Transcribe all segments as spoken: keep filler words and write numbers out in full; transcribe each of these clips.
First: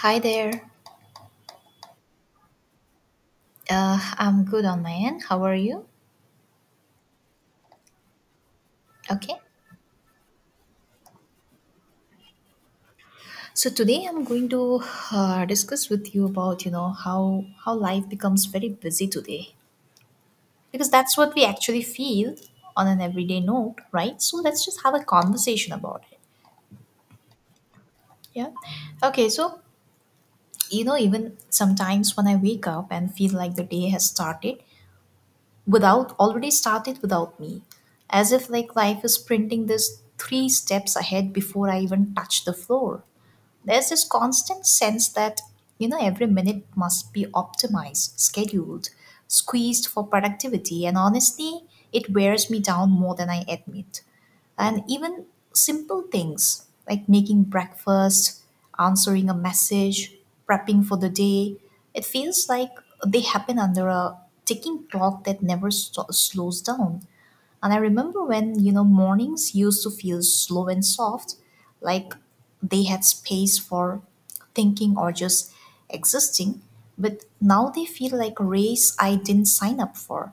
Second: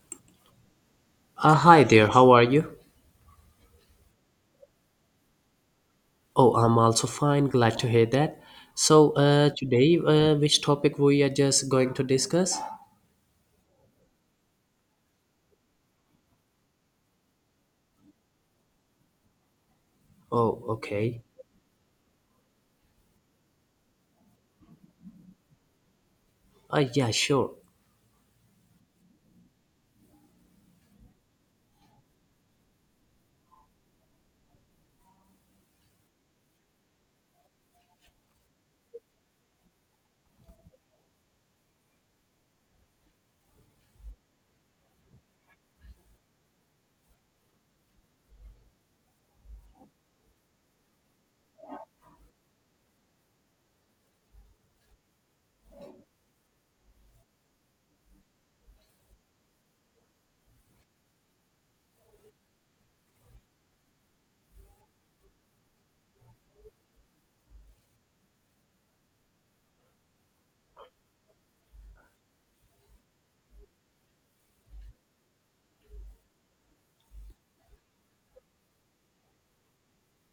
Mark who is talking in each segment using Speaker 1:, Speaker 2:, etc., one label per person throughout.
Speaker 1: Hi there.
Speaker 2: Uh, hi there, how are you?
Speaker 1: Uh, I'm good on my end. How are you?
Speaker 2: Oh, I'm also fine, glad to hear that. So,
Speaker 1: Okay.
Speaker 2: uh, today, uh, which topic we are just going to discuss?
Speaker 1: So today I'm going to uh, discuss with you about you know how how life becomes very busy today,
Speaker 2: Oh,
Speaker 1: because that's
Speaker 2: okay.
Speaker 1: what we actually feel on an everyday note, right? So let's just have a conversation about it.
Speaker 2: Uh, yeah, sure.
Speaker 1: Yeah. Okay. So you know, even sometimes when I wake up and feel like the day has started without already started without me, as if like life is printing this three steps ahead before I even touch the floor. There's this constant sense that, you know, every minute must be optimized, scheduled, squeezed for productivity, and honestly, it wears me down more than I admit. And even simple things like making breakfast, answering a message, prepping for the day, it feels like they happen under a ticking clock that never sto- slows down. And I remember when, you know, mornings used to feel slow and soft, like they had space for thinking or just existing. But now they feel like a race I didn't sign up for.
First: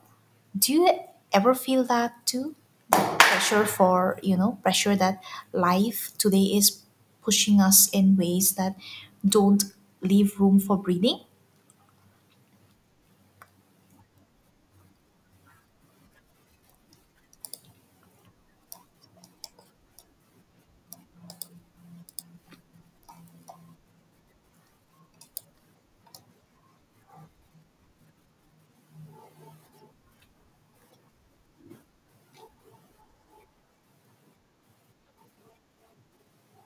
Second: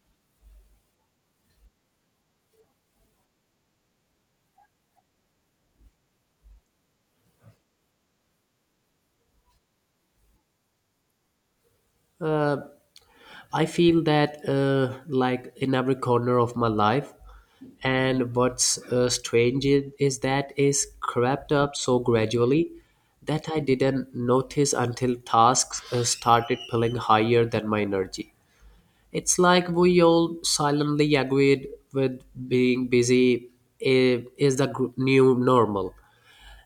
Speaker 1: Do you ever feel that too? Pressure for, you know, pressure that life today is pushing us in ways that don't leave room for breathing?
Speaker 2: Uh, I feel that, uh, like, in every corner of my life, and what's uh, strange is, is that is crept up so gradually that I didn't notice until tasks uh, started pulling higher than my energy. It's like we all silently agreed with being busy i- is the gr- new normal.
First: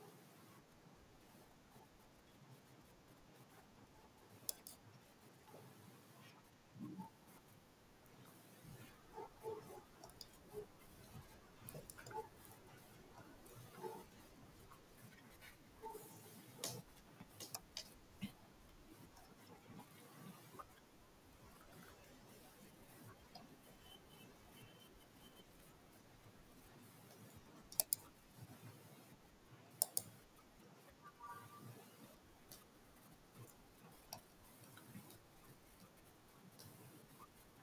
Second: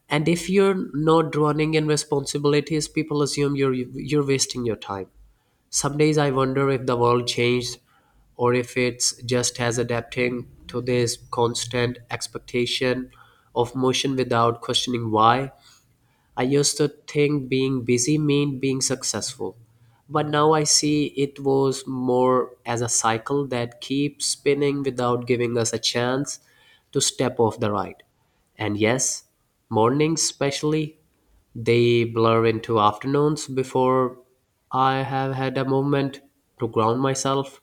Speaker 2: And if you're not drowning in responsibilities, people assume you're you're wasting your time. Some days I wonder if the world changed or if it's just as adapting to this constant expectation of motion without questioning why. I used to think being busy meant being successful, but now I see it was more as a cycle that keeps spinning without giving us a chance to step off the ride. And yes, mornings especially, they blur into afternoons before I have had a moment to ground myself.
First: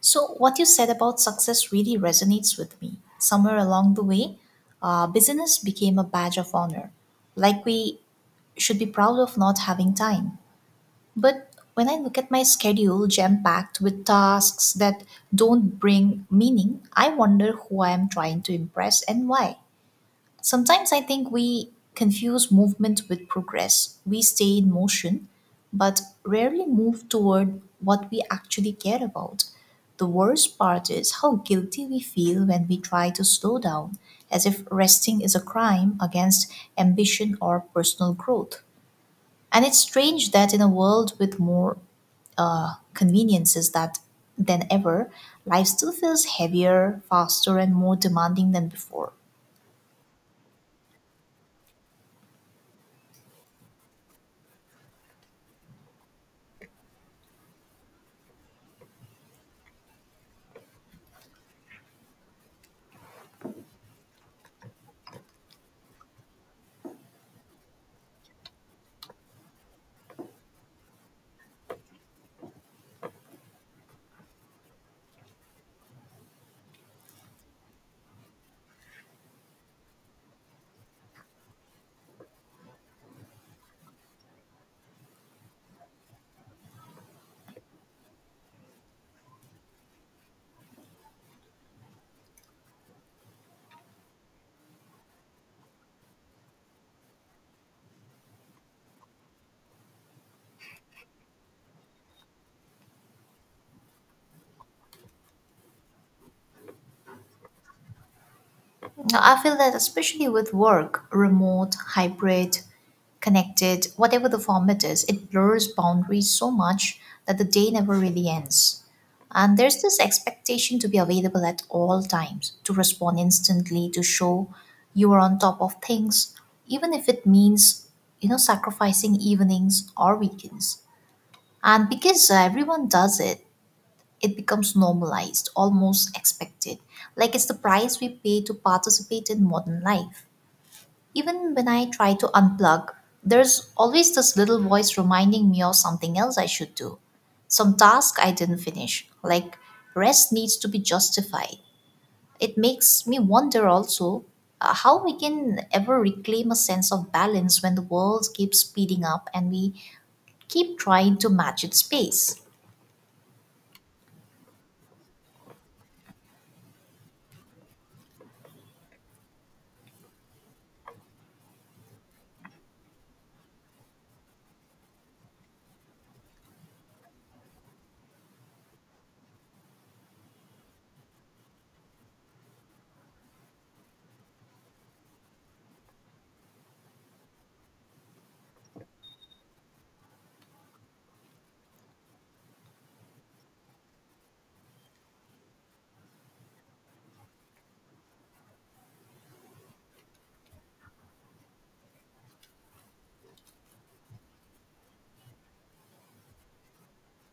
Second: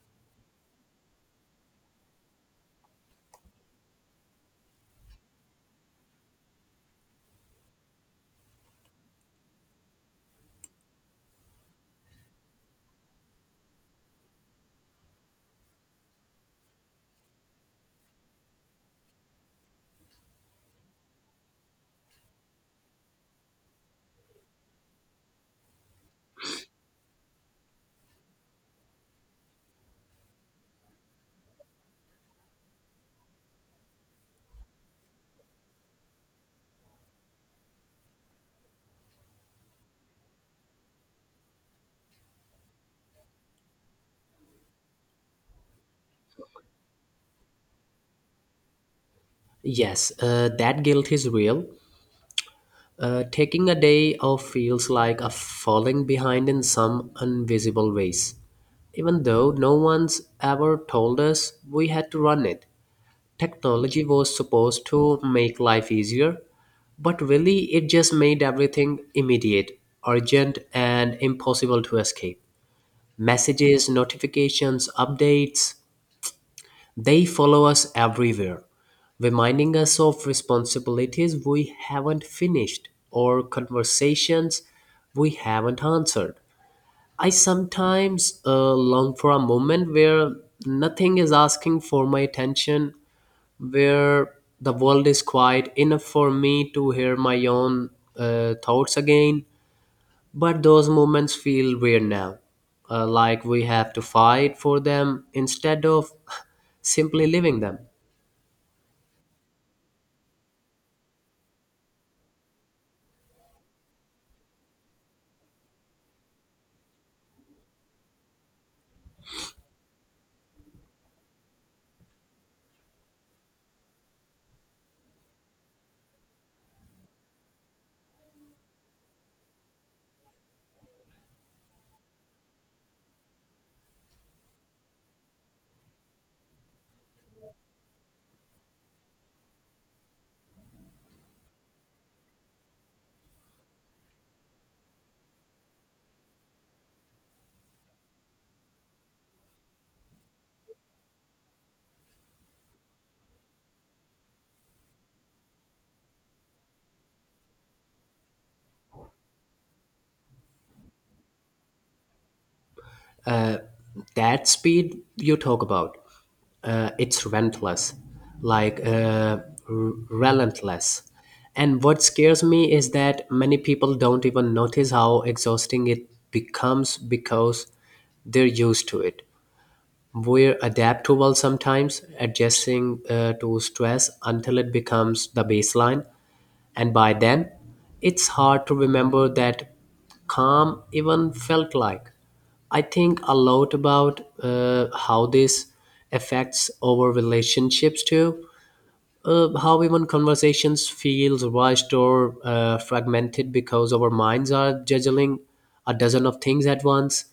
Speaker 1: So, what you said about success really resonates with me. Somewhere along the way, uh, business became a badge of honor. Like we should be proud of not having time. But when I look at my schedule jam packed with tasks that don't bring meaning, I wonder who I am trying to impress and why. Sometimes I think we confuse movement with progress. We stay in motion, but rarely move toward what we actually care about. The worst part is how guilty we feel when we try to slow down, as if resting is a crime against ambition or personal growth. And it's strange that in a world with more uh, conveniences that than ever, life still feels heavier, faster, and more demanding than before.
Speaker 2: Yes, uh, that guilt is real. Uh, taking a day off feels like a falling behind in some invisible ways. Even though no one's ever told us we had to run it, technology was supposed to make life easier, but really it just made everything immediate, urgent, and impossible to escape. Messages, notifications, updates, they follow us everywhere, reminding us of responsibilities we haven't finished or conversations we haven't answered. I sometimes uh, long for a moment where nothing is asking for my attention, where the world is quiet enough for me to hear my own uh, thoughts again. But those moments feel weird now, uh, like we have to fight for them instead of simply living them.
Speaker 1: Now, I feel that especially with work, remote, hybrid, connected, whatever the format is, it blurs boundaries so much that the day never really ends. And there's this expectation to be available at all times, to respond instantly, to show you are on top of things, even if it means, you know, sacrificing evenings or weekends. And because uh, everyone does it, it becomes normalized, almost expected. Like it's the price we pay to participate in modern life. Even when I try to unplug, there's always this little voice reminding me of something else I should do. Some task I didn't finish, like rest needs to be justified. It makes me wonder also uh, how we can ever reclaim a sense of balance when the world keeps speeding up and we keep trying to match its pace.
Speaker 2: That speed you talk about, uh, it's relentless, like uh, r- relentless. And what scares me is that many people don't even notice how exhausting it becomes because they're used to it. We're adaptable sometimes, adjusting uh, to stress until it becomes the baseline. And by then, it's hard to remember that calm even felt like. I think a lot about uh, how this affects our relationships too. Uh, how even conversations feels rushed or uh, fragmented because our minds are juggling a dozen of things at once.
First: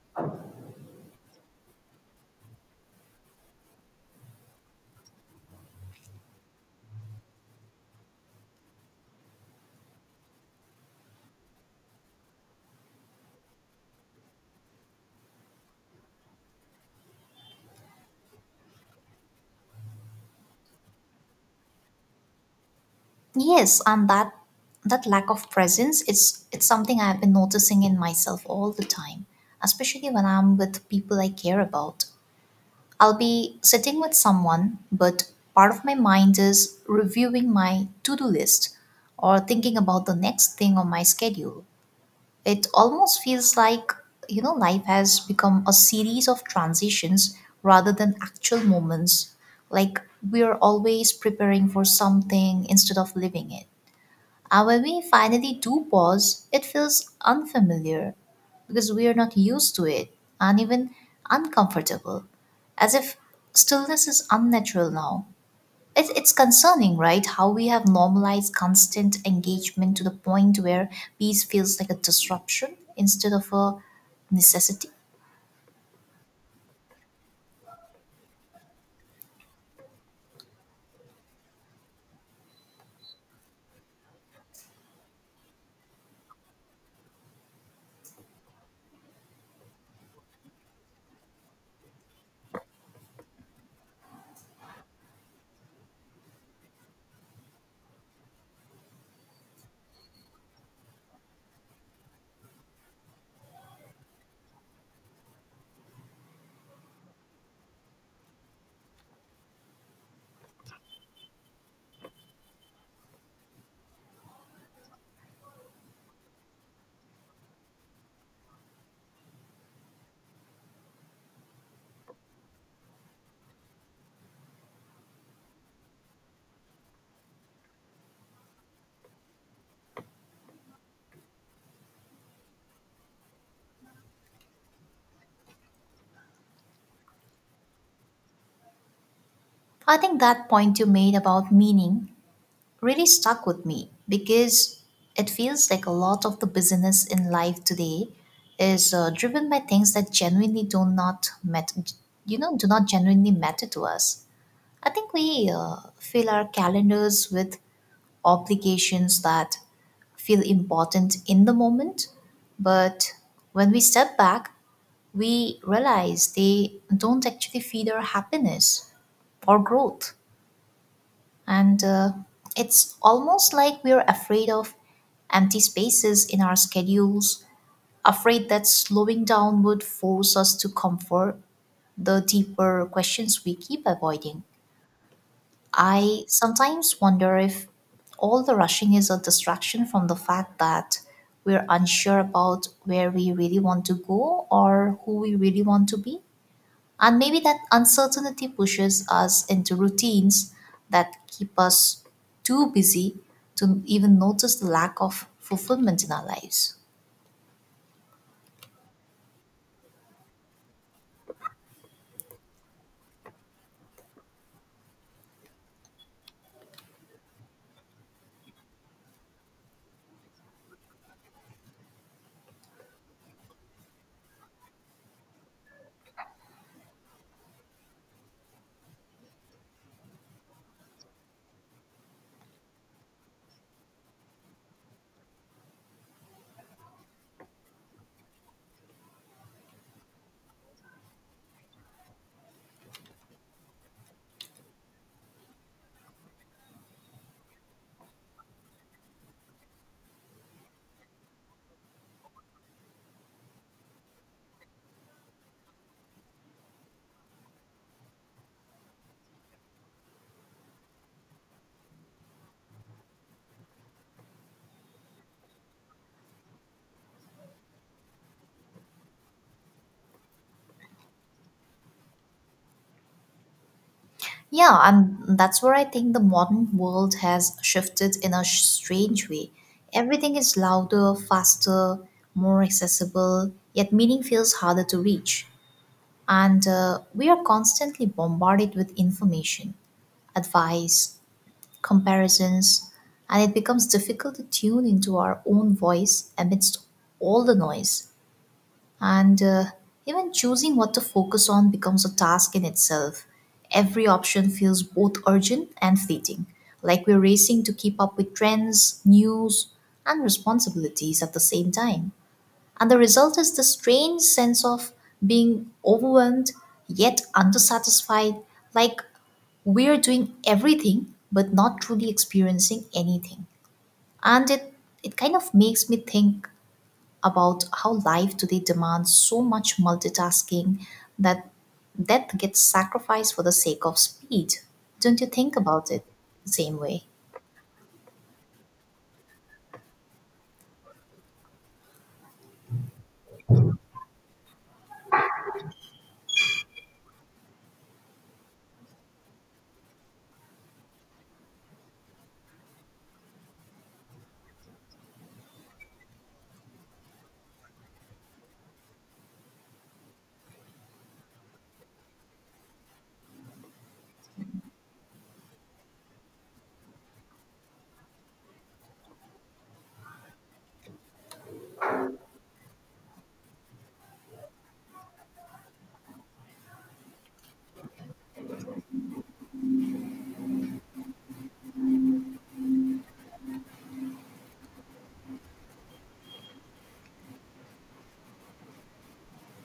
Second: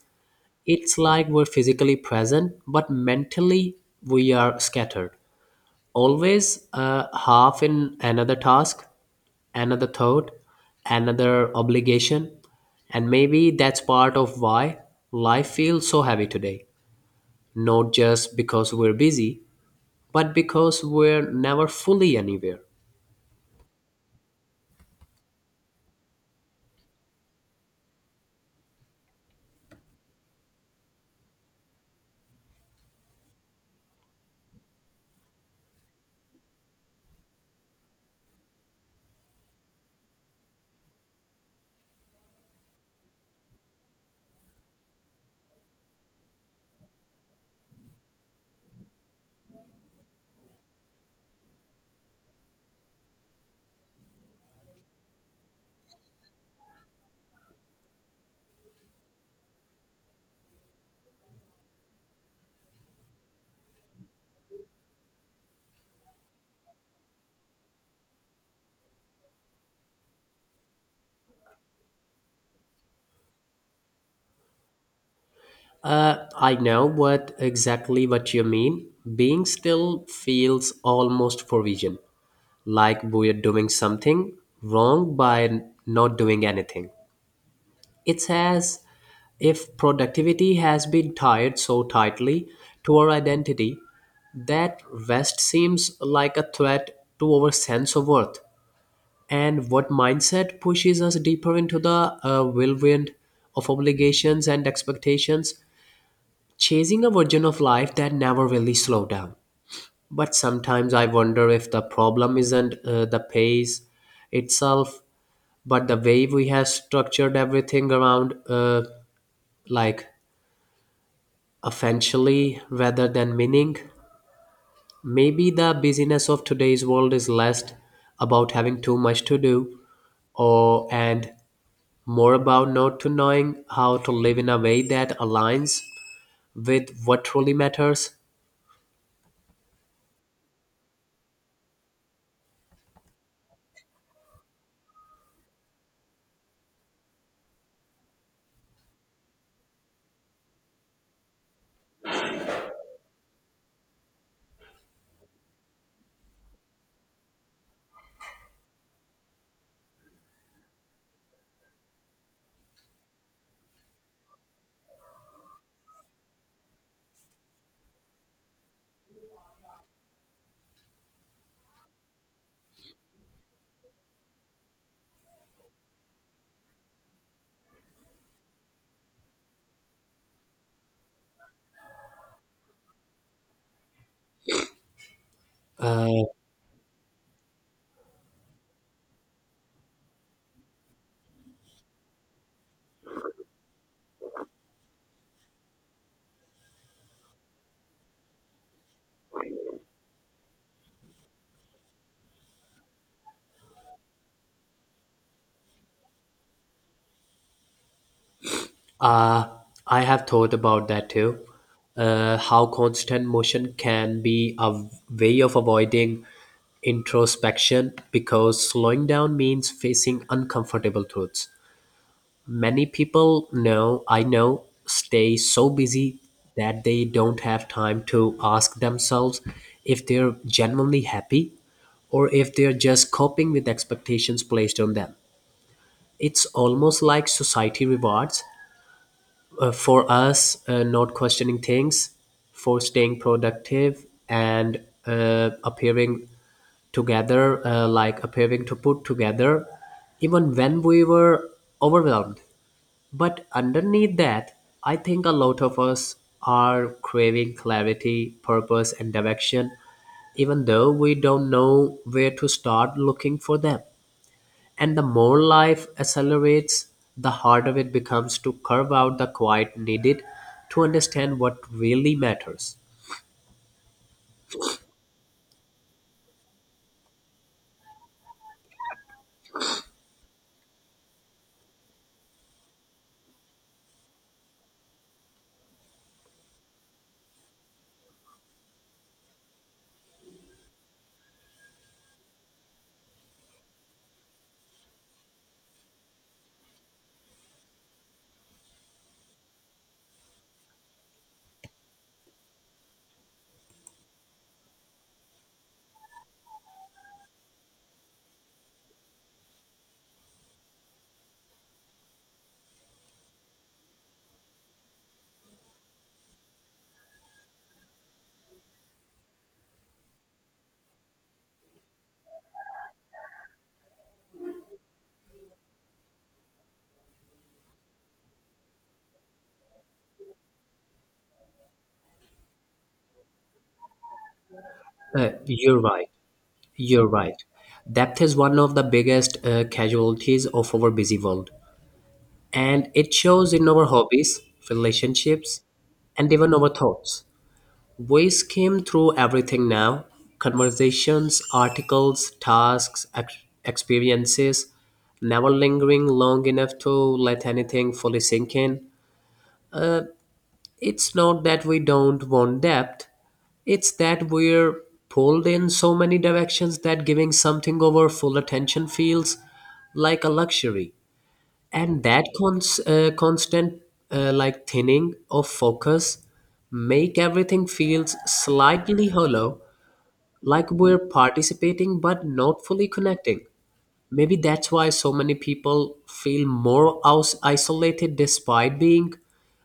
Speaker 2: It's like we're physically present, but mentally we are scattered always uh, half in another task, another thought, another obligation. And maybe that's part of why life feels so heavy today. Not just because we're busy, but because we're never fully anywhere.
Speaker 1: Yes, and that that lack of presence, it's it's something I've been noticing in myself all the time, especially when I'm with people I care about. I'll be sitting with someone, but part of my mind is reviewing my to do list or thinking about the next thing on my schedule. It almost feels like, you know, life has become a series of transitions rather than actual moments. Like we're always preparing for something instead of living it. And when we finally do pause, it feels unfamiliar because we are not used to it, and even uncomfortable, as if stillness is unnatural now. It, it's concerning, right? How we have normalized constant engagement to the point where peace feels like a disruption instead of a necessity.
Speaker 2: Uh, I know what exactly what you mean. Being still feels almost provision, like we're doing something wrong by n- not doing anything. It says if productivity has been tied so tightly to our identity, that rest seems like a threat to our sense of worth. And what mindset pushes us deeper into the uh, whirlwind of obligations and expectations, chasing a version of life that never really slowed down. But sometimes I wonder if the problem isn't uh, the pace itself, but the way we have structured everything around, uh, like eventually, rather than meaning. Maybe the busyness of today's world is less about having too much to do or and more about not to knowing how to live in a way that aligns with what truly matters.
Speaker 1: I think that point you made about meaning really stuck with me, because it feels like a lot of the business in life today is uh, driven by things that genuinely do not met, you know do not genuinely matter to us. I think we uh, fill our calendars with obligations that feel important in the moment, but when we step back, we realize they don't actually feed our happiness or growth. And uh, it's almost like we're afraid of empty spaces in our schedules, afraid that slowing down would force us to comfort the deeper questions we keep avoiding. I sometimes wonder if all the rushing is a distraction from the fact that we're unsure about where we really want to go or who we really want to be. And maybe that uncertainty pushes us into routines that keep us too busy to even notice the lack of fulfillment in our lives.
Speaker 2: Uh, I have thought about that too. Uh, how constant motion can be a way of avoiding introspection because slowing down means facing uncomfortable truths. Many people know I know stay so busy that they don't have time to ask themselves if they're genuinely happy or if they're just coping with expectations placed on them. It's almost like society rewards uh, for us uh, not questioning things, for staying productive and uh, appearing together, uh, like appearing to put together, even when we were overwhelmed. But underneath that, I think a lot of us are craving clarity, purpose, and direction, even though we don't know where to start looking for them. And the more life accelerates, the harder it becomes to carve out the quiet needed to understand what really matters.
Speaker 1: Yeah, and that's where I think the modern world has shifted in a sh- strange way. Everything is louder, faster, more accessible, yet meaning feels harder to reach. And uh, we are constantly bombarded with information, advice, comparisons, and it becomes difficult to tune into our own voice amidst all the noise. And uh, even choosing what to focus on becomes a task in itself. Every option feels both urgent and fleeting, like we're racing to keep up with trends, news, and responsibilities at the same time. And the result is this strange sense of being overwhelmed yet undersatisfied, like we're doing everything but not truly experiencing anything. And it, it kind of makes me think about how life today demands so much multitasking that that gets sacrificed for the sake of speed. Don't you
Speaker 2: Uh,
Speaker 1: think
Speaker 2: you're
Speaker 1: about it
Speaker 2: right.
Speaker 1: the same way?
Speaker 2: You're right. Depth is one of the biggest uh, casualties of our busy world, and it shows in our hobbies, relationships, and even our thoughts. We skim through everything now: conversations, articles, tasks, ex- experiences, never lingering long enough to let anything fully sink in. Uh, it's not that we don't want depth, it's that we're pulled in so many directions that giving something over full attention feels like a luxury, and that cons- uh, constant uh, like thinning of focus make everything feels slightly hollow, like we're participating but not fully connecting. Maybe that's why so many people feel more aus- isolated despite being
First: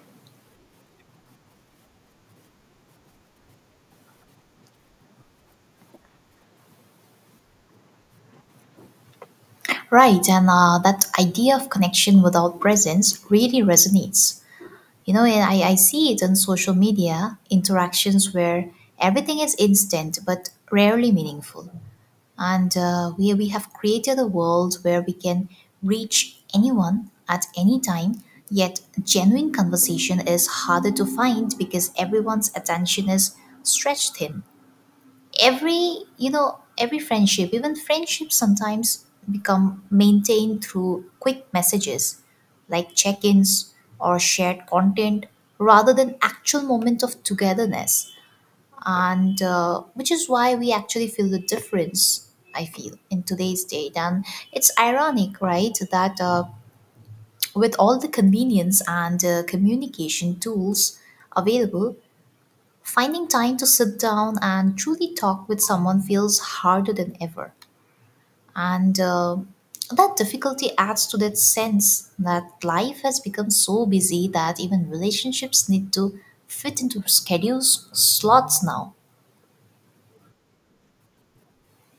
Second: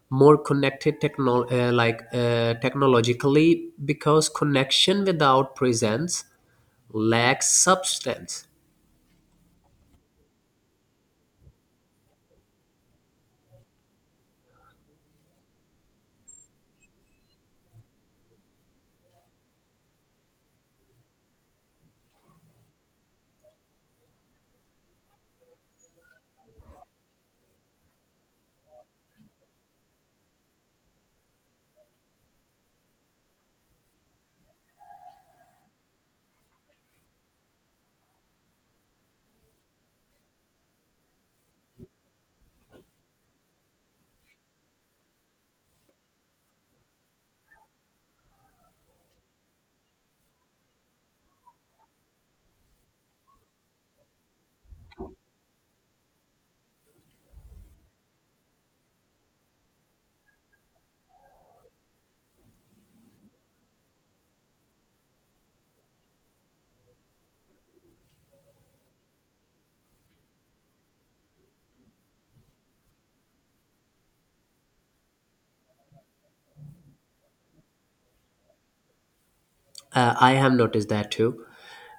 Speaker 2: more connected techno- uh, like uh, technologically, because connection without presence lacks substance.
Speaker 1: Right, and uh, that idea of connection without presence really resonates. You know, and I, I see it on social media interactions where everything is instant but rarely meaningful. And uh, we, we have created a world where we can reach anyone at any time, yet genuine conversation is harder to find because everyone's attention is stretched thin. Every you know every friendship, even friendships sometimes become maintained through quick messages, like check-ins or shared content, rather than actual moment of togetherness. And uh, which is why we actually feel the difference I feel in today's date. And it's ironic, right, that uh, with all the convenience and uh, communication tools available, finding time to sit down and truly talk with someone feels harder than ever. And uh, that difficulty adds to that sense that life has become so busy that even relationships need to fit into schedules, slots now.
Speaker 2: Uh, I have noticed that too.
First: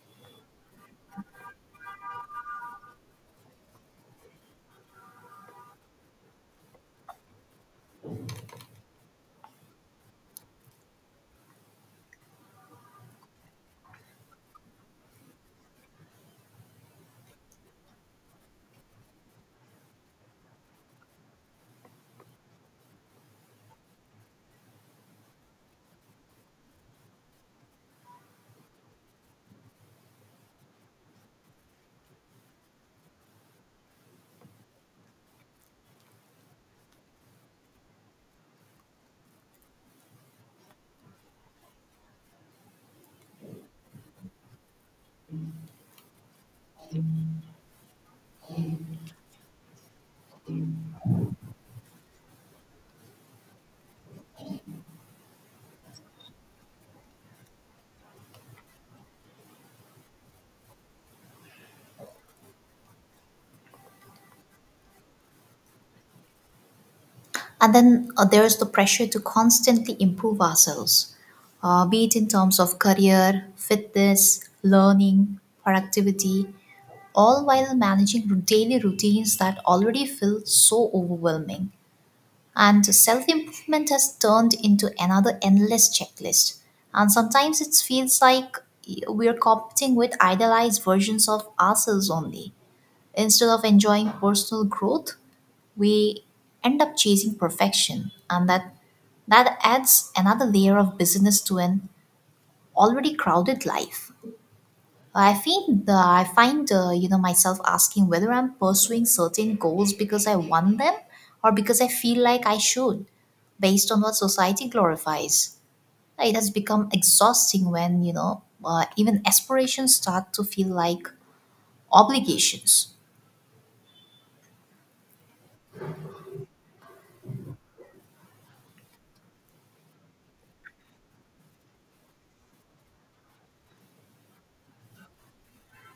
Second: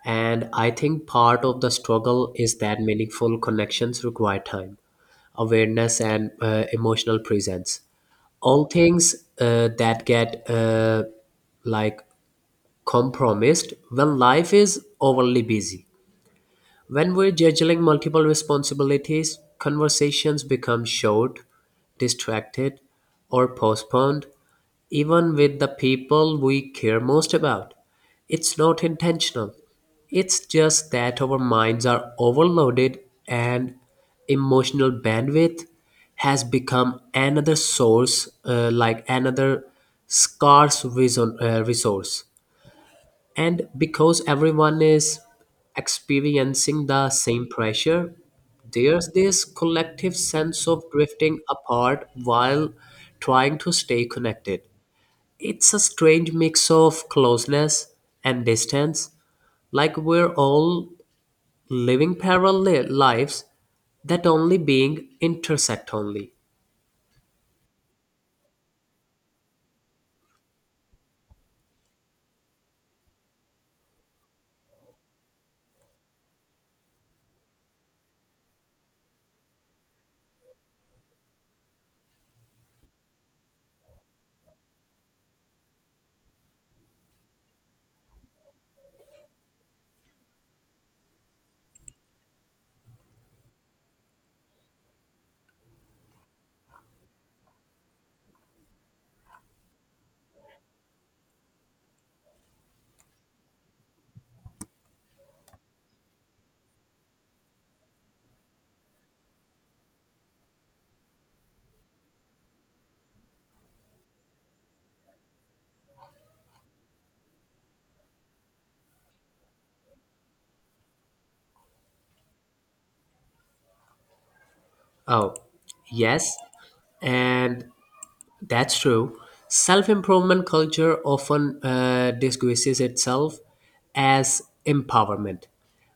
Speaker 2: And I think part of the struggle is that meaningful connections require time, awareness, and uh, emotional presence. All things uh, that get uh, like compromised when life is overly busy. When we're juggling multiple responsibilities, conversations become short, distracted, or postponed, even with the people we care most about. It's not intentional, it's just that our minds are overloaded and emotional bandwidth has become another source, uh, like another scarce reason, uh, resource. And because everyone is experiencing the same pressure, there's this collective sense of drifting apart while trying to stay connected. It's a strange mix of closeness and distance, like we're all living parallel lives that only being intersect only.
Speaker 1: And then uh, there's the pressure to constantly improve ourselves, uh, be it in terms of career, fitness, learning, productivity, all while managing daily routines that already feel so overwhelming. And self improvement has turned into another endless checklist. And sometimes it feels like we're competing with idealized versions of ourselves only. Instead of enjoying personal growth, we end up chasing perfection. And that, that adds another layer of busyness to an already crowded life. I think the, I find uh, you know myself asking whether I'm pursuing certain goals because I want them or because I feel like I should, based on what society glorifies. Like, it has become exhausting when you know uh, even aspirations start to feel like obligations.
Speaker 2: Oh, yes. And that's true. Self improvement culture often uh, disguises itself as empowerment,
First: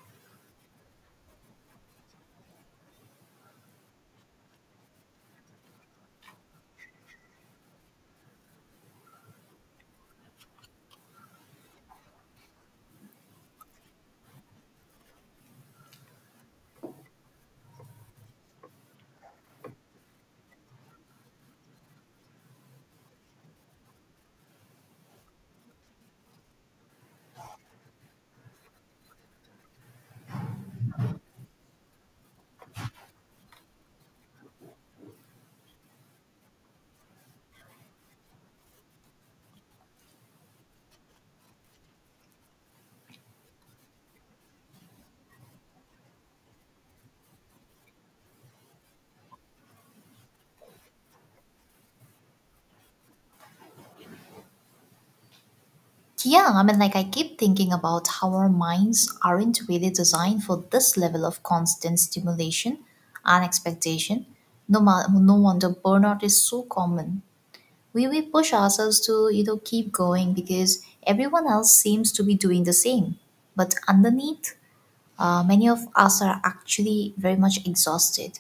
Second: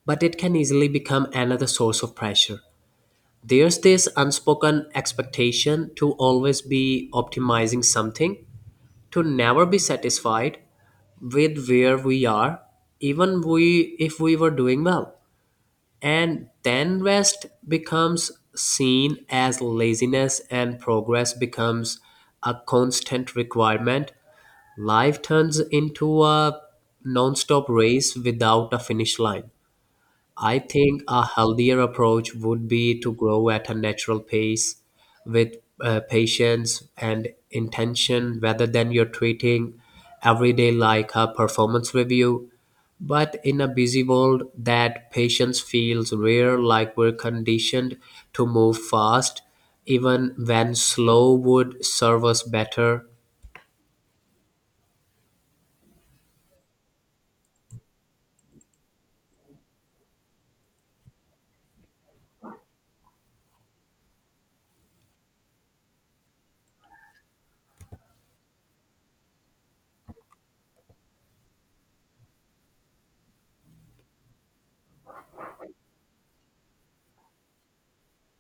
Speaker 2: but it can easily become another source of pressure. There's this unspoken expectation to always be optimizing something, to never be satisfied with where we are, even we, if we were doing well. And then rest becomes seen as laziness and progress becomes a constant requirement. Life turns into a non-stop race without a finish line. I think a healthier approach would be to grow at a natural pace with uh, patience and intention rather than you're treating every day like a performance review, but in a busy world, that patience feels rare, like we're conditioned to move fast, even when slow would serve us better.
Speaker 1: Yeah, I mean, like I keep thinking about how our minds aren't really designed for this level of constant stimulation and expectation. No, ma- no wonder burnout is so common. We, we push ourselves to you know keep going because everyone else seems to be doing the same, but underneath, uh, many of us are actually very much exhausted.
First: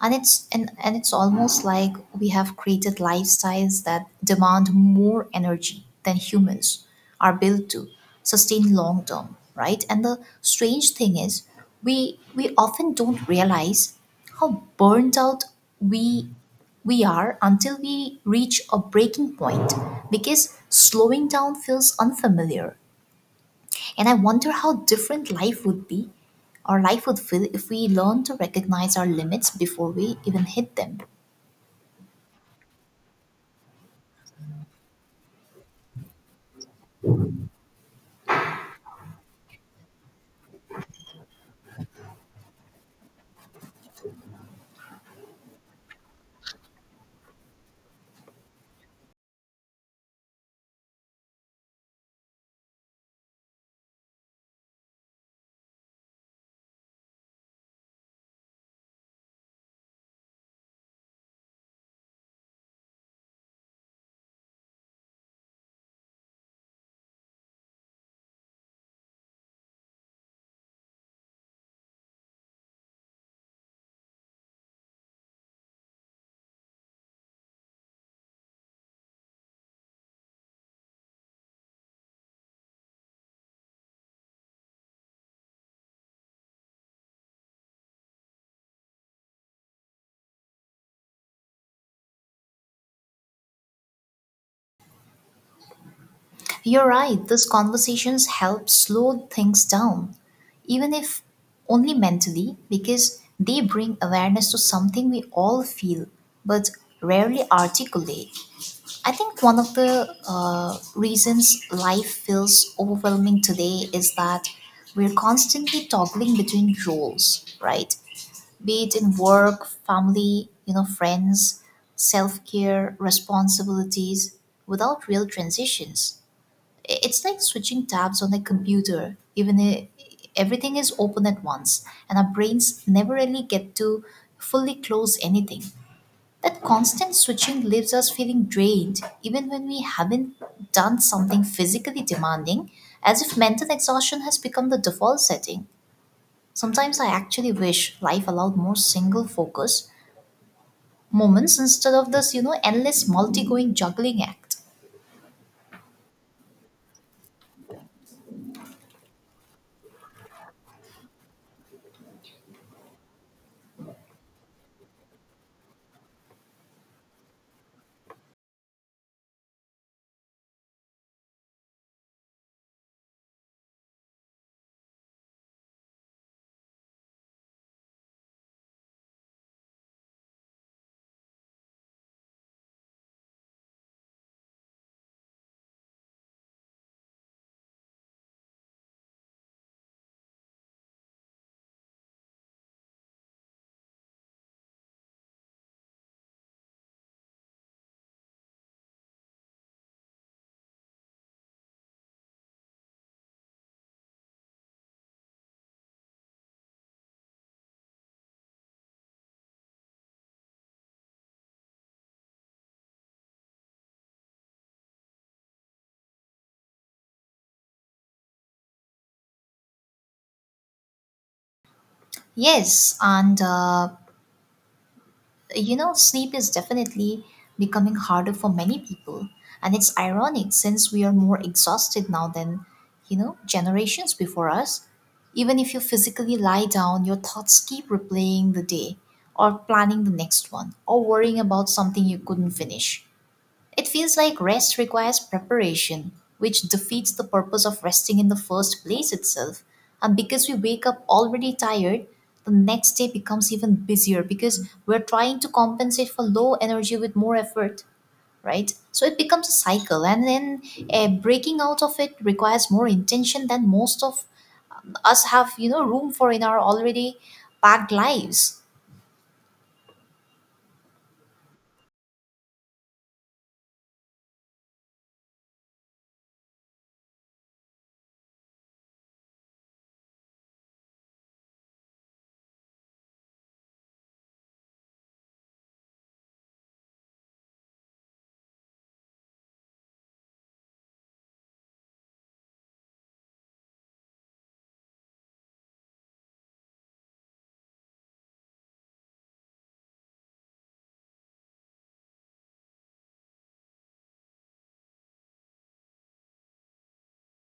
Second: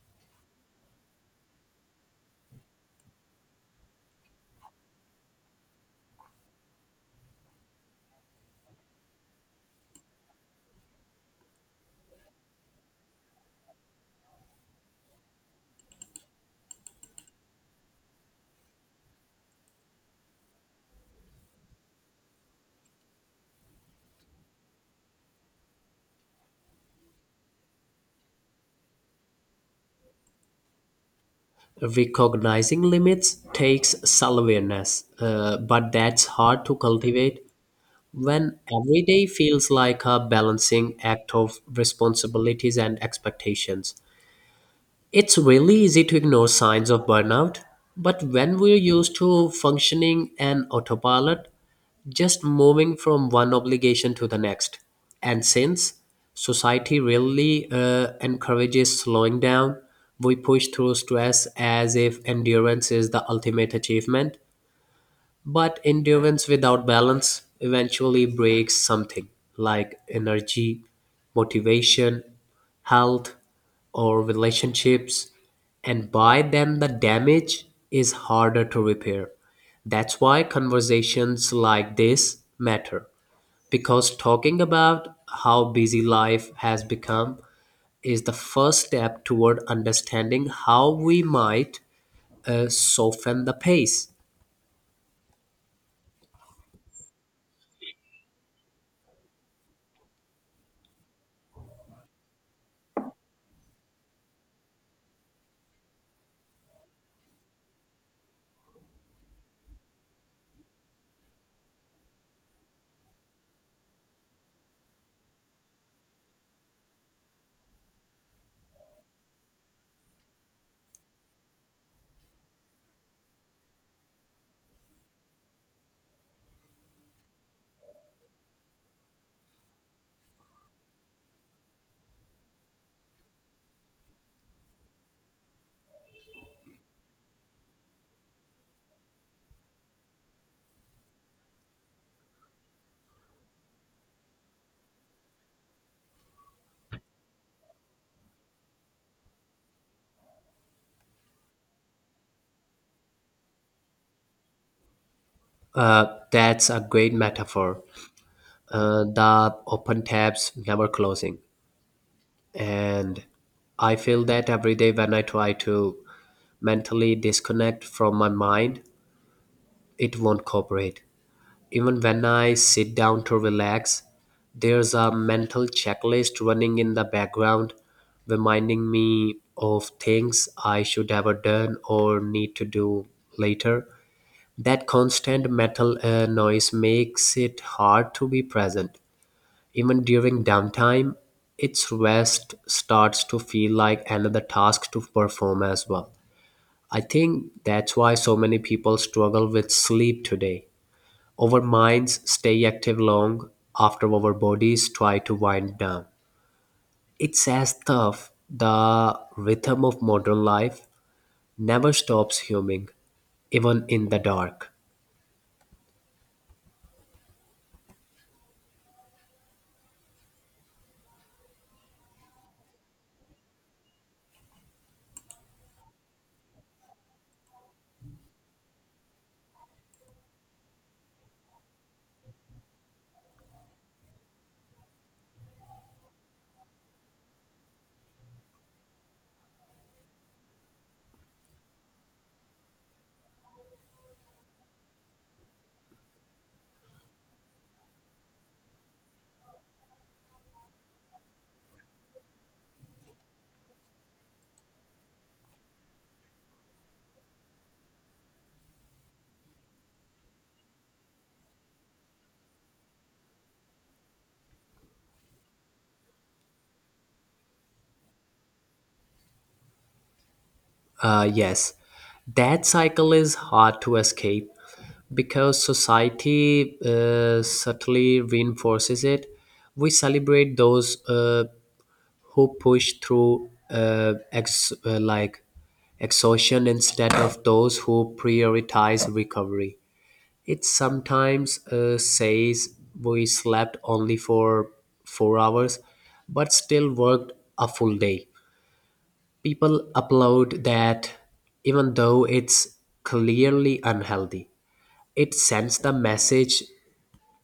Speaker 1: And it's and, and it's almost like we have created lifestyles that demand more energy than humans are built to sustain long term, right? And the strange thing is, we we often don't realize how burned out we we are until we reach a breaking point, because slowing down feels unfamiliar. And I wonder how different life would be, or life would feel, if we learn to recognize our limits before we even hit them.
Speaker 2: Recognizing limits takes self awareness, uh, but that's hard to cultivate when every day feels like a balancing act of responsibilities and expectations. It's really easy to ignore signs of burnout, but when we're used to functioning an autopilot, just moving from one obligation to the next. And since society really uh, encourages slowing down, we push through stress as if endurance is the ultimate achievement. But endurance without balance eventually breaks something like energy, motivation, health, or relationships. And by then, the damage is harder to repair. That's why conversations like this matter, because talking about how busy life has become is the first step toward understanding how we might uh, soften the pace.
Speaker 1: You're right. Those conversations help slow things down, even if only mentally, because they bring awareness to something we all feel but rarely articulate. I think one of the uh, reasons life feels overwhelming today is that we're constantly toggling between roles, right? Be it in work, family, you know, friends, self care, responsibilities, without real transitions. I- It's like switching tabs on a computer, even if everything is open at once, and our brains never really get to fully close anything. That constant switching leaves us feeling drained, even when we haven't done something physically demanding, as if mental exhaustion has become the default setting. Sometimes I actually wish life allowed more single focus moments instead of this you know endless multi-going juggling act.
Speaker 2: Uh, that's a great metaphor. Uh, the open tabs never closing. And I feel that every day when I try to mentally disconnect from my mind, it won't cooperate. Even when I sit down to relax, there's a mental checklist running in the background, reminding me of things I should have done or need to do later. That constant metal uh, noise makes it hard to be present. Even during downtime, its rest starts to feel like another task to perform as well. I think that's why so many people struggle with sleep today. Our minds stay active long after our bodies try to wind down. It's as tough the rhythm of modern life never stops humming, even in the dark.
Speaker 1: Yes, and uh, you know sleep is definitely becoming harder for many people, and it's ironic since we are more exhausted now than you know generations before us. Even if you physically lie down, your thoughts keep replaying the day or planning the next one or worrying about something you couldn't finish. It feels like rest requires preparation, which defeats the purpose of resting in the first place itself. And because we wake up already tired, the next day becomes even busier because we're trying to compensate for low energy with more effort, right? So it becomes a cycle, and then uh, breaking out of it requires more intention than most of us have, you know, room for in our already packed lives.
Speaker 2: Uh, yes, that cycle is hard to escape because society uh, subtly reinforces it. We celebrate those uh, who push through uh, ex- uh, like exhaustion instead of those who prioritize recovery. It sometimes uh, says we slept only for four hours, but still worked a full day. People applaud that even though it's clearly unhealthy. It sends the message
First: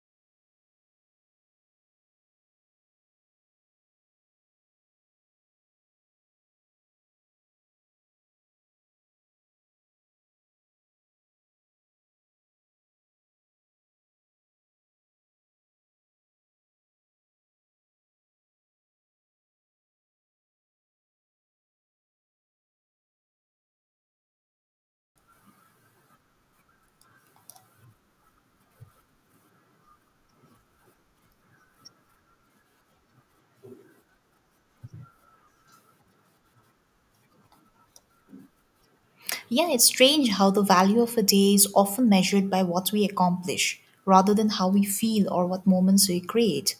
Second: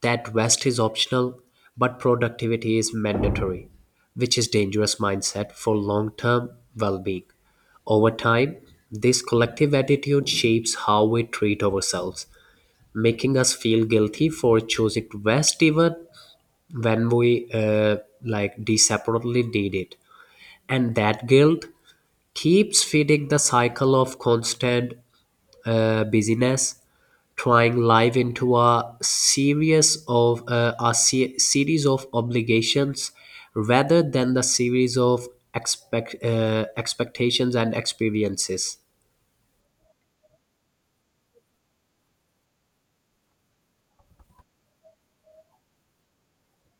Speaker 2: that rest is optional but productivity is mandatory, which is dangerous mindset for long-term well-being. Over time, this collective attitude shapes how we treat ourselves, making us feel guilty for choosing rest even when we uh, like desperately need it. And that guilt keeps feeding the cycle of constant uh, busyness, trying life into a series of uh, a se- series of obligations rather than the series of expect uh, expectations and experiences.
Speaker 1: Yeah, it's strange how the value of a day is often measured by what we accomplish rather than how we feel or what moments we create.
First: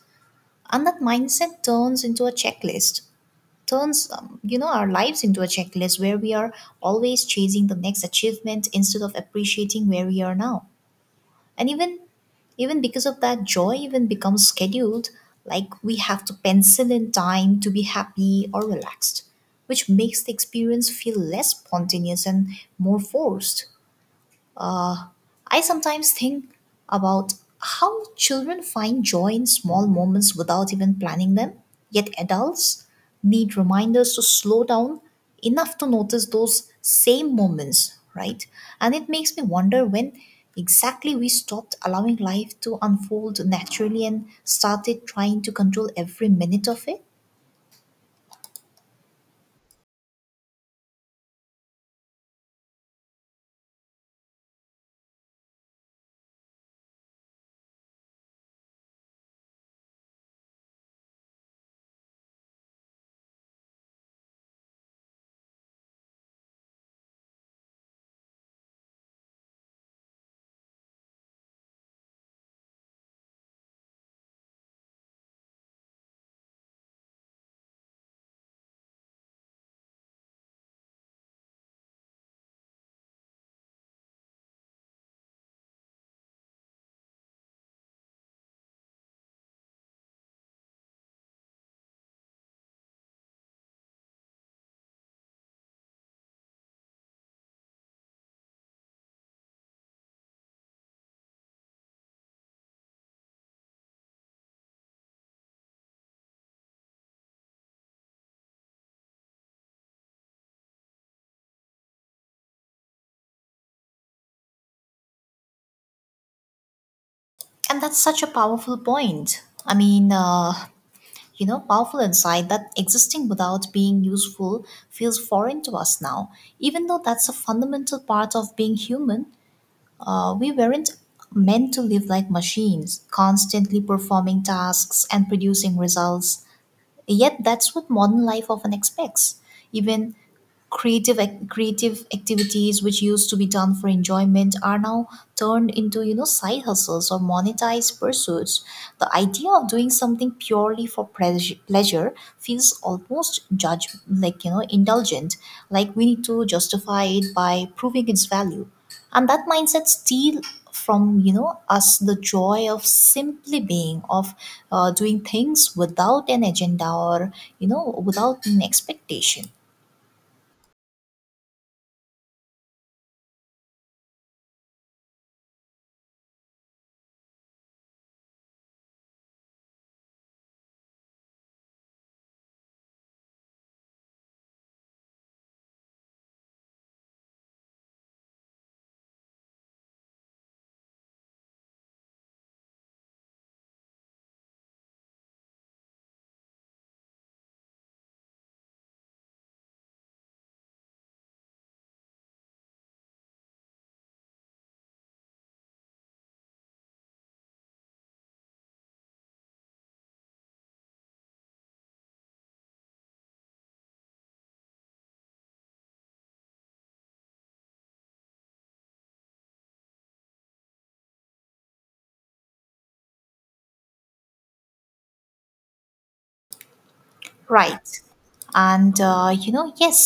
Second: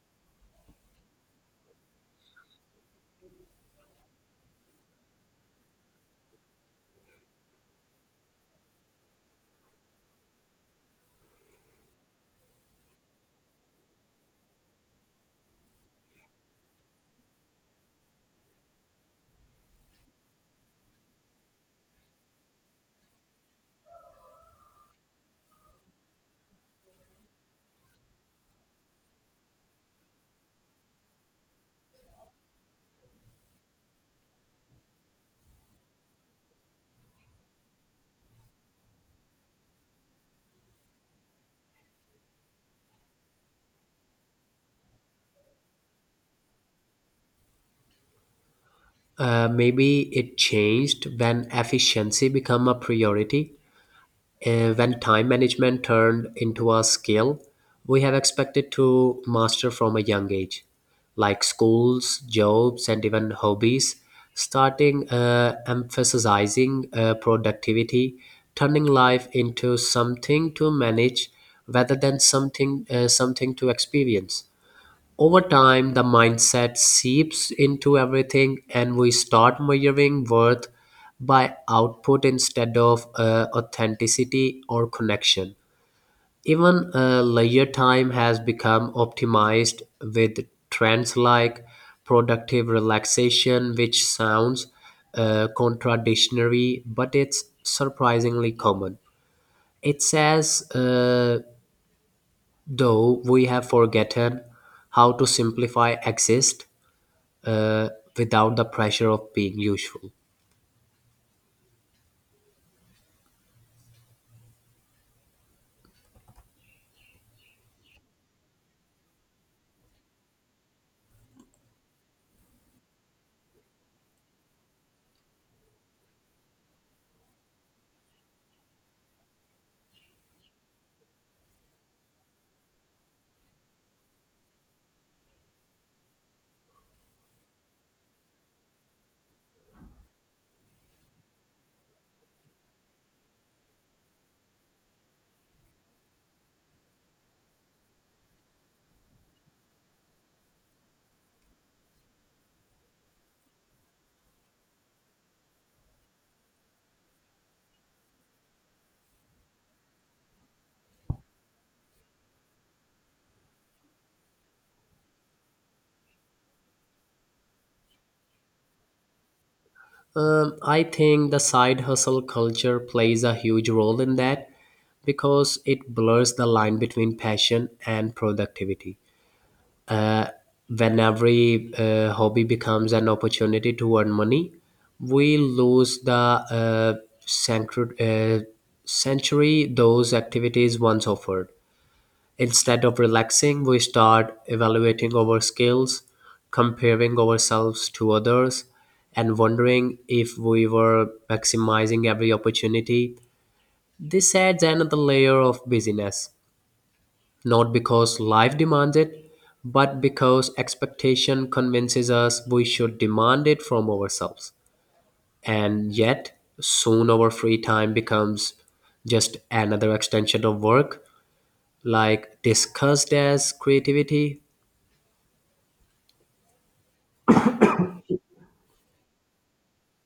Speaker 1: And that mindset turns into a checklist, turns, um, you know, our lives into a checklist where we are always chasing the next achievement instead of appreciating where we are now. And even even because of that, joy even becomes scheduled, like we have to pencil in time to be happy or relaxed, which makes the experience feel less spontaneous and more forced. I sometimes think about how children find joy in small moments without even planning them, yet adults need reminders to slow down enough to notice those same moments, right? And it makes me wonder when exactly we stopped allowing life to unfold naturally and started trying to control every minute of it.
Speaker 2: Uh, maybe it changed when efficiency became a priority. Uh, when time management turned into a skill we have expected to master from a young age, like schools, jobs, and even hobbies, starting uh, emphasizing uh, productivity, turning life into something to manage rather than something uh, something to experience. Over time, the mindset seeps into everything, and we start measuring worth by output instead of uh, authenticity or connection. Even uh, leisure time has become optimized with trends like productive relaxation, which sounds uh, contradictory, but it's surprisingly common. It says, uh, though, we have forgotten how to simplify exist uh, without the pressure of being useful.
Speaker 1: And that's such a powerful point. I mean, uh, you know, powerful insight that existing without being useful feels foreign to us now. Even though that's a fundamental part of being human, uh, we weren't meant to live like machines, constantly performing tasks and producing results. Yet that's what modern life often expects. Even creative ac- creative activities, which used to be done for enjoyment, are now turned into, you know side hustles or monetized pursuits. The idea of doing something purely for pleasure pleasure feels almost judge, like, you know indulgent, like we need to justify it by proving its value. And that mindset steal from, you know us the joy of simply being, of uh, doing things without an agenda or, you know without an expectation.
Speaker 2: Um, I think the side hustle culture plays a huge role in that because it blurs the line between passion and productivity. Uh, when every uh, hobby becomes an opportunity to earn money, we lose the uh, centru- uh, century those activities once offered. Instead of relaxing, we start evaluating our skills, comparing ourselves to others, and wondering if we were maximizing every opportunity. This adds another layer of busyness, not because life demands it, but because expectation convinces us we should demand it from ourselves. And yet, soon our free time becomes just another extension of work, like discussed as creativity.
Speaker 1: Right. And uh, you know, yes,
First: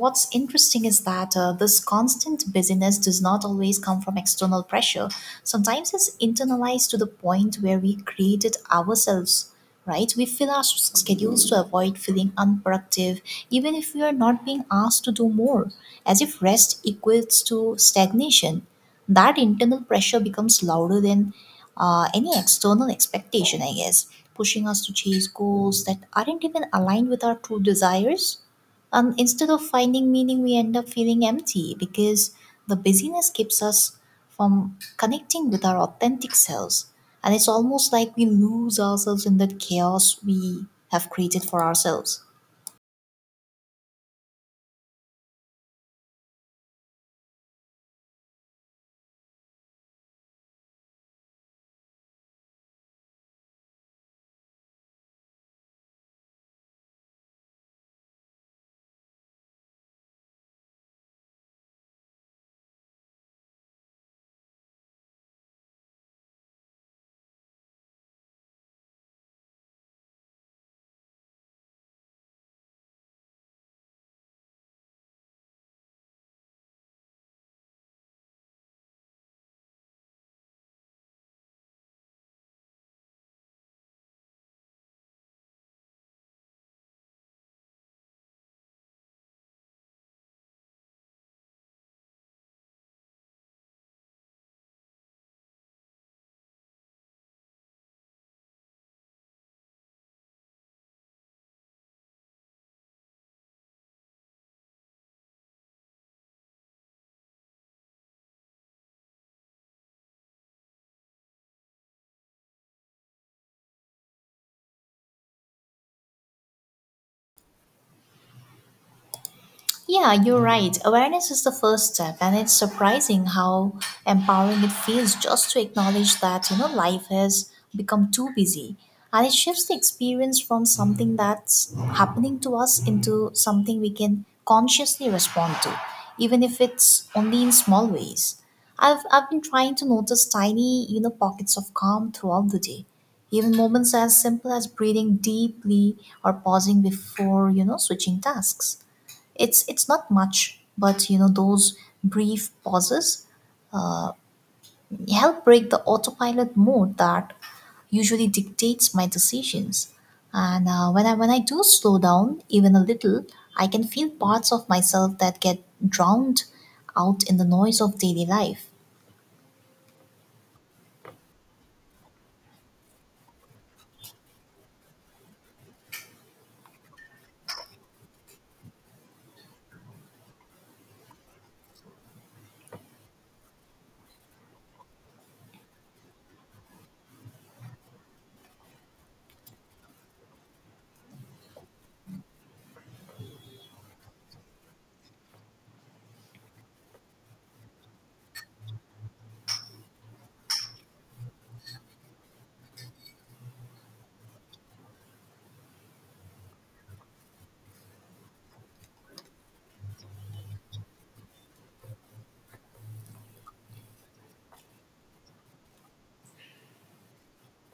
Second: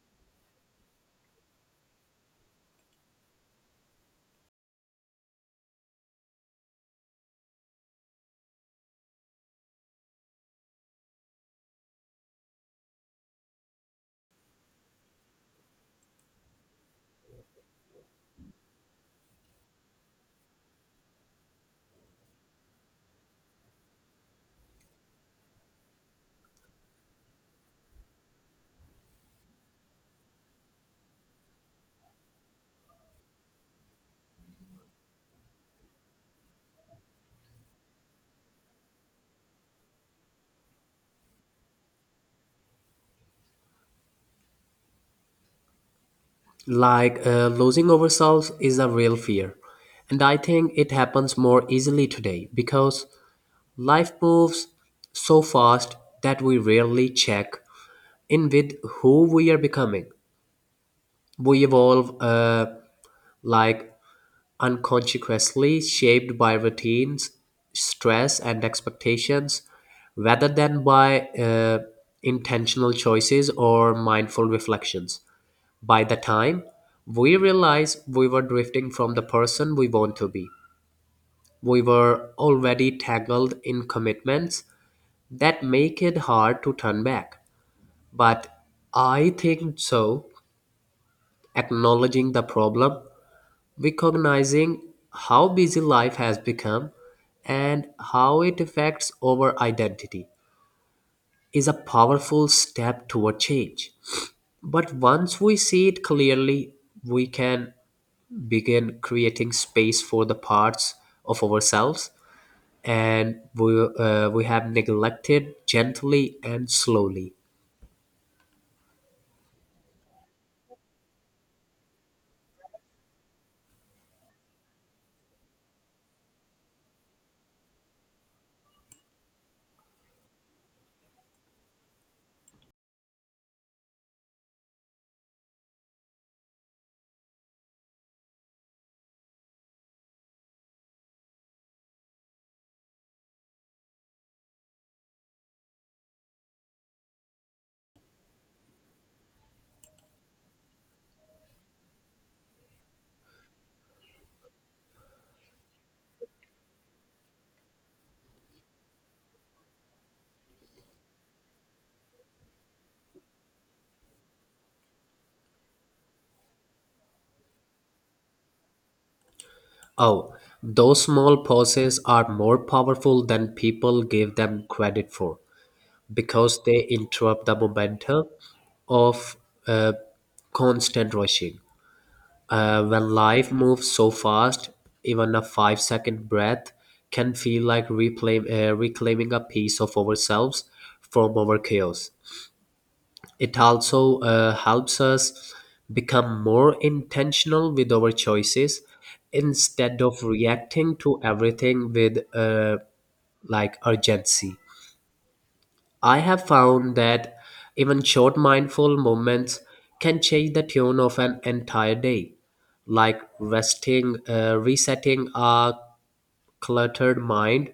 Speaker 1: what's interesting is that uh, this constant busyness does not always come from external pressure. Sometimes it's internalized to the point where we create it ourselves, right? We fill our s- schedules to avoid feeling unproductive, even if we are not being asked to do more, as if rest equates to stagnation. That internal pressure becomes louder than uh, any external expectation, I guess, pushing us to chase goals that aren't even aligned with our true desires. And instead of finding meaning, we end up feeling empty because the busyness keeps us from connecting with our authentic selves. And it's almost like we lose ourselves in that chaos we have created for ourselves.
Speaker 2: Like uh, losing ourselves is a real fear. And I think it happens more easily today because life moves so fast that we rarely check in with who we are becoming. We evolve uh, like unconsciously shaped by routines, stress, and expectations rather than by uh, intentional choices or mindful reflections. By the time we realized we were drifting from the person we want to be, we were already tangled in commitments that make it hard to turn back. But I think so, acknowledging the problem, recognizing how busy life has become, and how it affects our identity is a powerful step toward change. But once we see it clearly, we can began creating space for the parts of ourselves and we, uh, we have neglected gently and slowly.
Speaker 1: Yeah, you're right. Awareness is the first step, and it's surprising how empowering it feels just to acknowledge that, you know, life has become too busy. And it shifts the experience from something that's happening to us into something we can consciously respond to, even if it's only in small ways. I've, I've been trying to notice tiny, you know, pockets of calm throughout the day. Even moments as simple as breathing deeply or pausing before, you know, switching tasks. It's it's not much, but you know those brief pauses help break the autopilot mode that usually dictates my decisions. And uh, when I when I do slow down even a little, I can feel parts of myself that get drowned out in the noise of daily life.
Speaker 2: Oh, those small pauses are more powerful than people give them credit for because they interrupt the momentum of uh, constant rushing. Uh, when life moves so fast, even a five second breath can feel like reclaim, uh, reclaiming a piece of ourselves from our chaos. It also uh, helps us become more intentional with our choices instead of reacting to everything with uh, like urgency. I have found that even short mindful moments can change the tune of an entire day, like resting, uh, resetting a cluttered mind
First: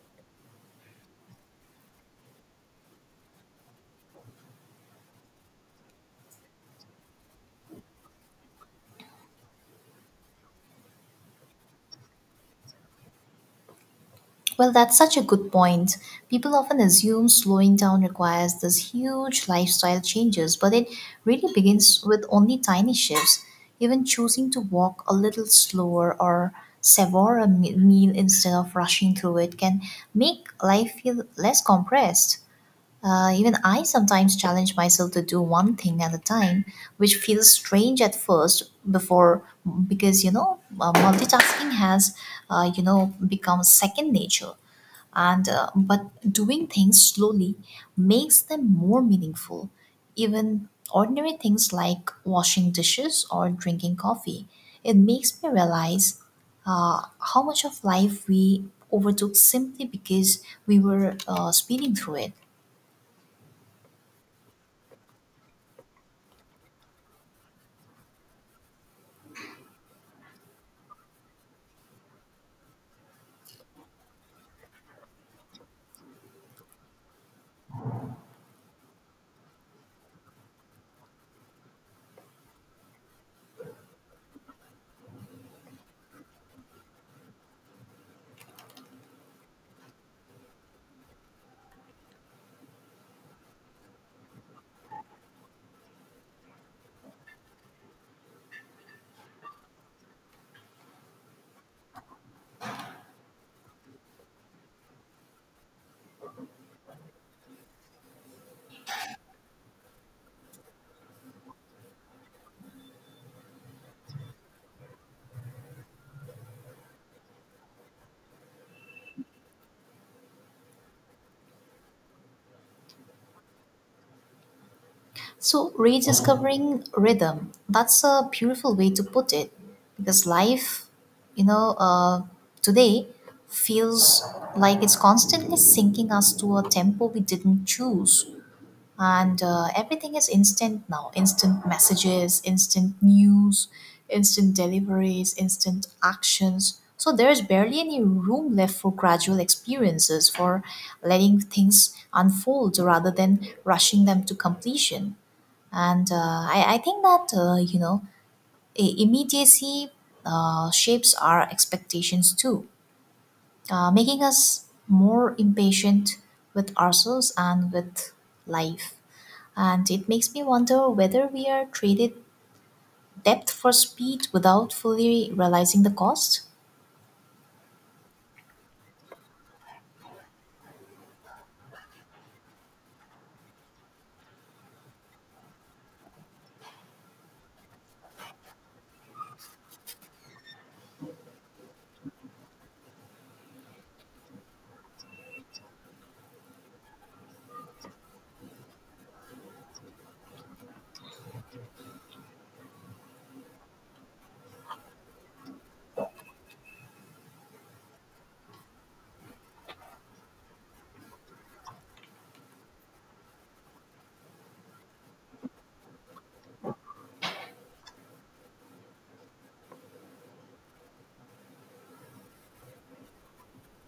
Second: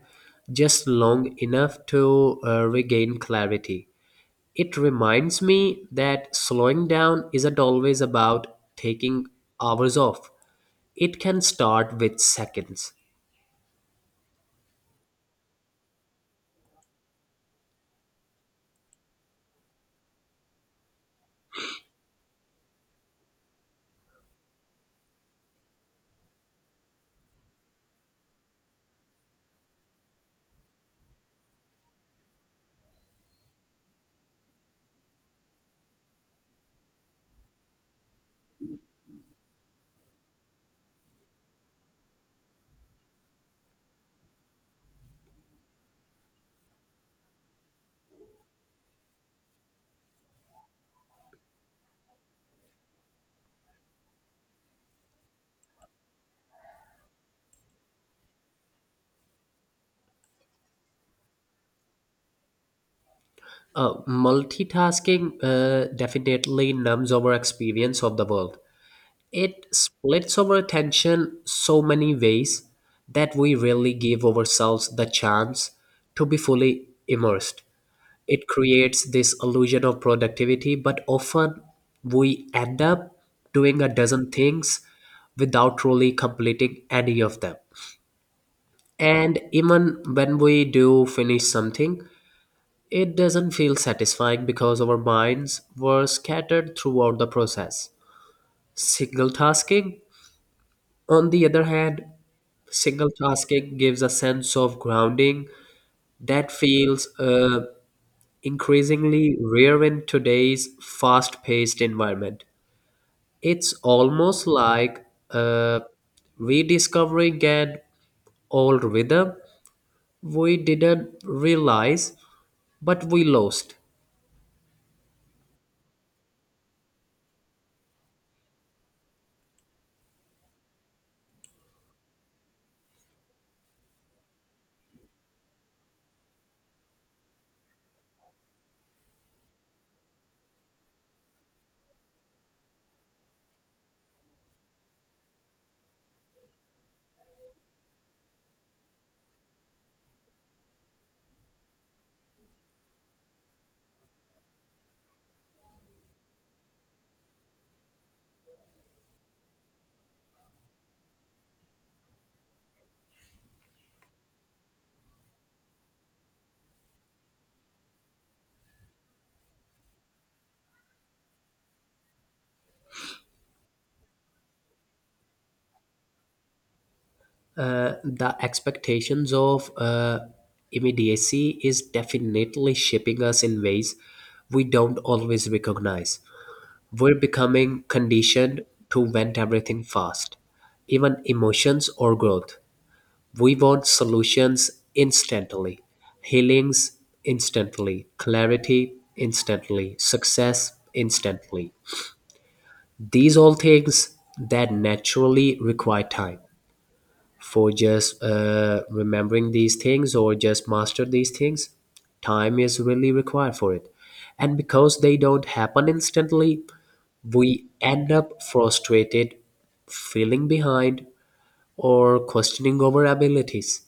Speaker 2: just long enough to uh, regain clarity. It reminds me that slowing down isn't always about taking hours off. It can start with seconds.
Speaker 1: Well, that's such a good point. People often assume slowing down requires these huge lifestyle changes, but it really begins with only tiny shifts. Even choosing to walk a little slower or savor a me- meal instead of rushing through it can make life feel less compressed. Uh, even I sometimes challenge myself to do one thing at a time, which feels strange at first, before because you know uh, multitasking has, uh, you know become second nature. And uh, but doing things slowly makes them more meaningful, even ordinary things like washing dishes or drinking coffee. It makes me realize uh, how much of life we overtook simply because we were uh, speeding through it.
Speaker 2: Uh, multitasking uh, definitely numbs our experience of the world. It splits our attention so many ways that we rarely give ourselves the chance to be fully immersed. It creates this illusion of productivity, but often we end up doing a dozen things without truly completing any of them. And even when we do finish something, it doesn't feel satisfying because our minds were scattered throughout the process. Single tasking, on the other hand, Single tasking gives a sense of grounding that feels uh, increasingly rare in today's fast paced environment. It's almost like uh, rediscovering an old rhythm we didn't realize, but we lost.
Speaker 1: So, rediscovering rhythm, that's a beautiful way to put it, because life, you know, uh, today feels like it's constantly sinking us to a tempo we didn't choose. And uh, everything is instant now: instant messages, instant news, instant deliveries, instant actions. So, there's barely any room left for gradual experiences, for letting things unfold rather than rushing them to completion. And uh, I, I think that, uh, you know, i- immediacy uh, shapes our expectations too, uh, making us more impatient with ourselves and with life. And it makes me wonder whether we are traded depth for speed without fully realizing the cost.
Speaker 2: Uh, the expectations of uh, immediacy is definitely shaping us in ways we don't always recognize. We're becoming conditioned to want everything fast, even emotions or growth. We want solutions instantly, healings instantly, clarity instantly, success instantly. These all things that naturally require time. For just uh, remembering these things or just master these things, time is really required for it. And because they don't happen instantly, we end up frustrated, feeling behind, or questioning our abilities.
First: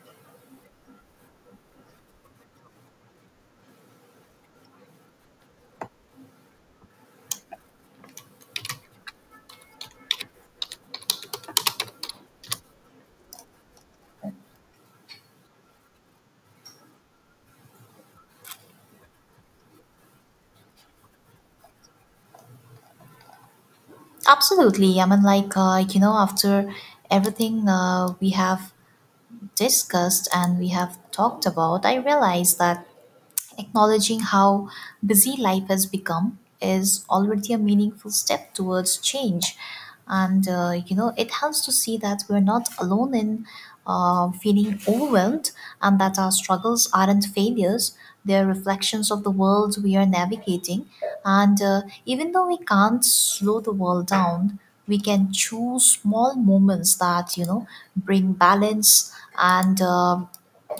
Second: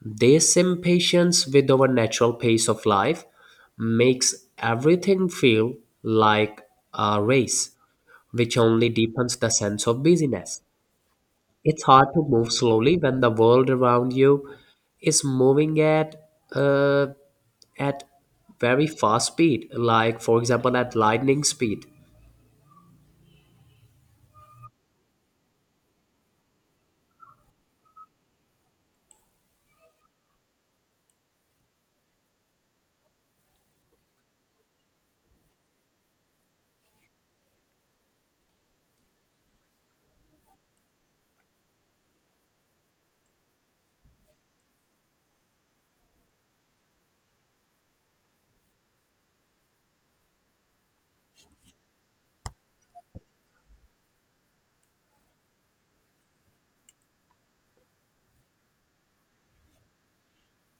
Speaker 2: This impatience with our natural pace of life makes everything feel like a race, which only deepens the sense of busyness. It's hard to move slowly when the world around you is moving at uh, at very fast speed, like for example at lightning speed.
Speaker 1: Absolutely. I mean, like, uh, you know, after everything uh, we have discussed and we have talked about, I realize that acknowledging how busy life has become is already a meaningful step towards change. And, uh, you know, it helps to see that we're not alone in uh, feeling overwhelmed, and that our struggles aren't failures. They're reflections of the world we are navigating. And uh, even though we can't slow the world down, we can choose small moments that, you know, bring balance and uh,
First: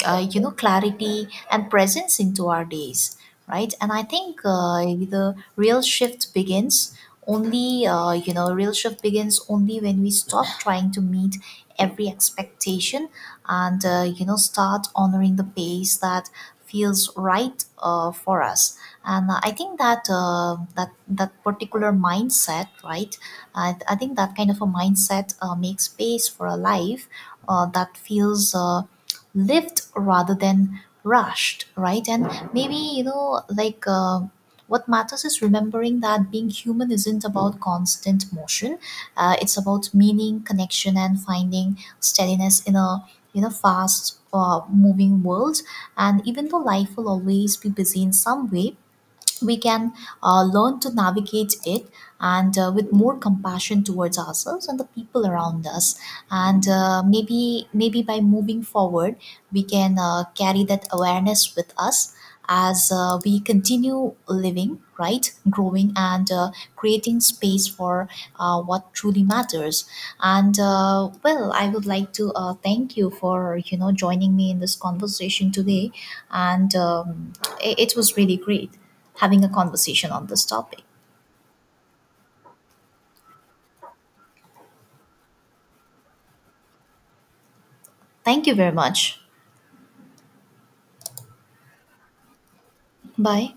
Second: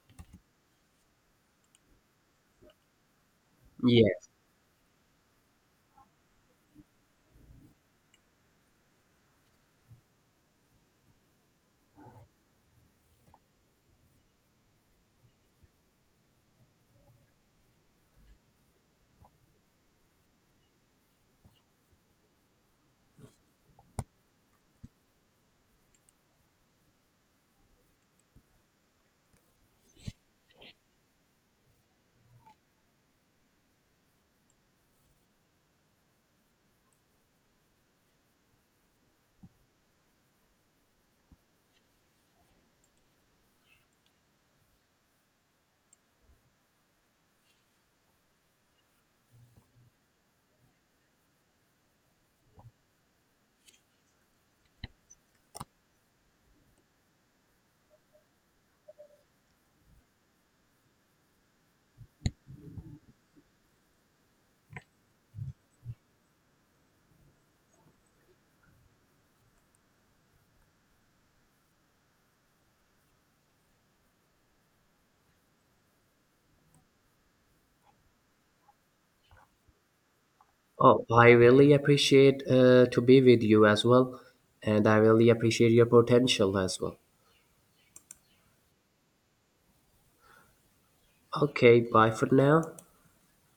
Speaker 1: uh, you know clarity and presence into our days, right? And I
Speaker 2: Yeah.
Speaker 1: think uh, the real shift begins only, uh, you know real shift begins only when we stop trying to meet every expectation and, uh, you know start honoring the pace that feels right uh, for us. And I think that, uh, that that particular mindset, right, I, I think that kind of a mindset uh, makes space for a life uh, that feels uh, lived rather than rushed, right? And maybe, you know like uh, what matters is remembering that being human isn't about constant motion. Uh, it's about meaning, connection, and finding steadiness in a, in a fast uh, moving world. And even though life will always be busy in some way, we can uh, learn to navigate it, and uh, with more compassion towards ourselves and the people around us. And uh, maybe maybe by moving forward, we can uh, carry that awareness with us as uh, we continue living, right, growing, and uh, creating space for uh, what truly matters. And uh, well, I would like to uh, thank you for you know joining me in this conversation today, and um, it, it was really great having a conversation on this topic.
Speaker 2: Oh, I really appreciate uh, to be with you as well, and I really appreciate your potential as well.
Speaker 1: Thank you very much.
Speaker 2: Okay, bye for now.
Speaker 1: Bye.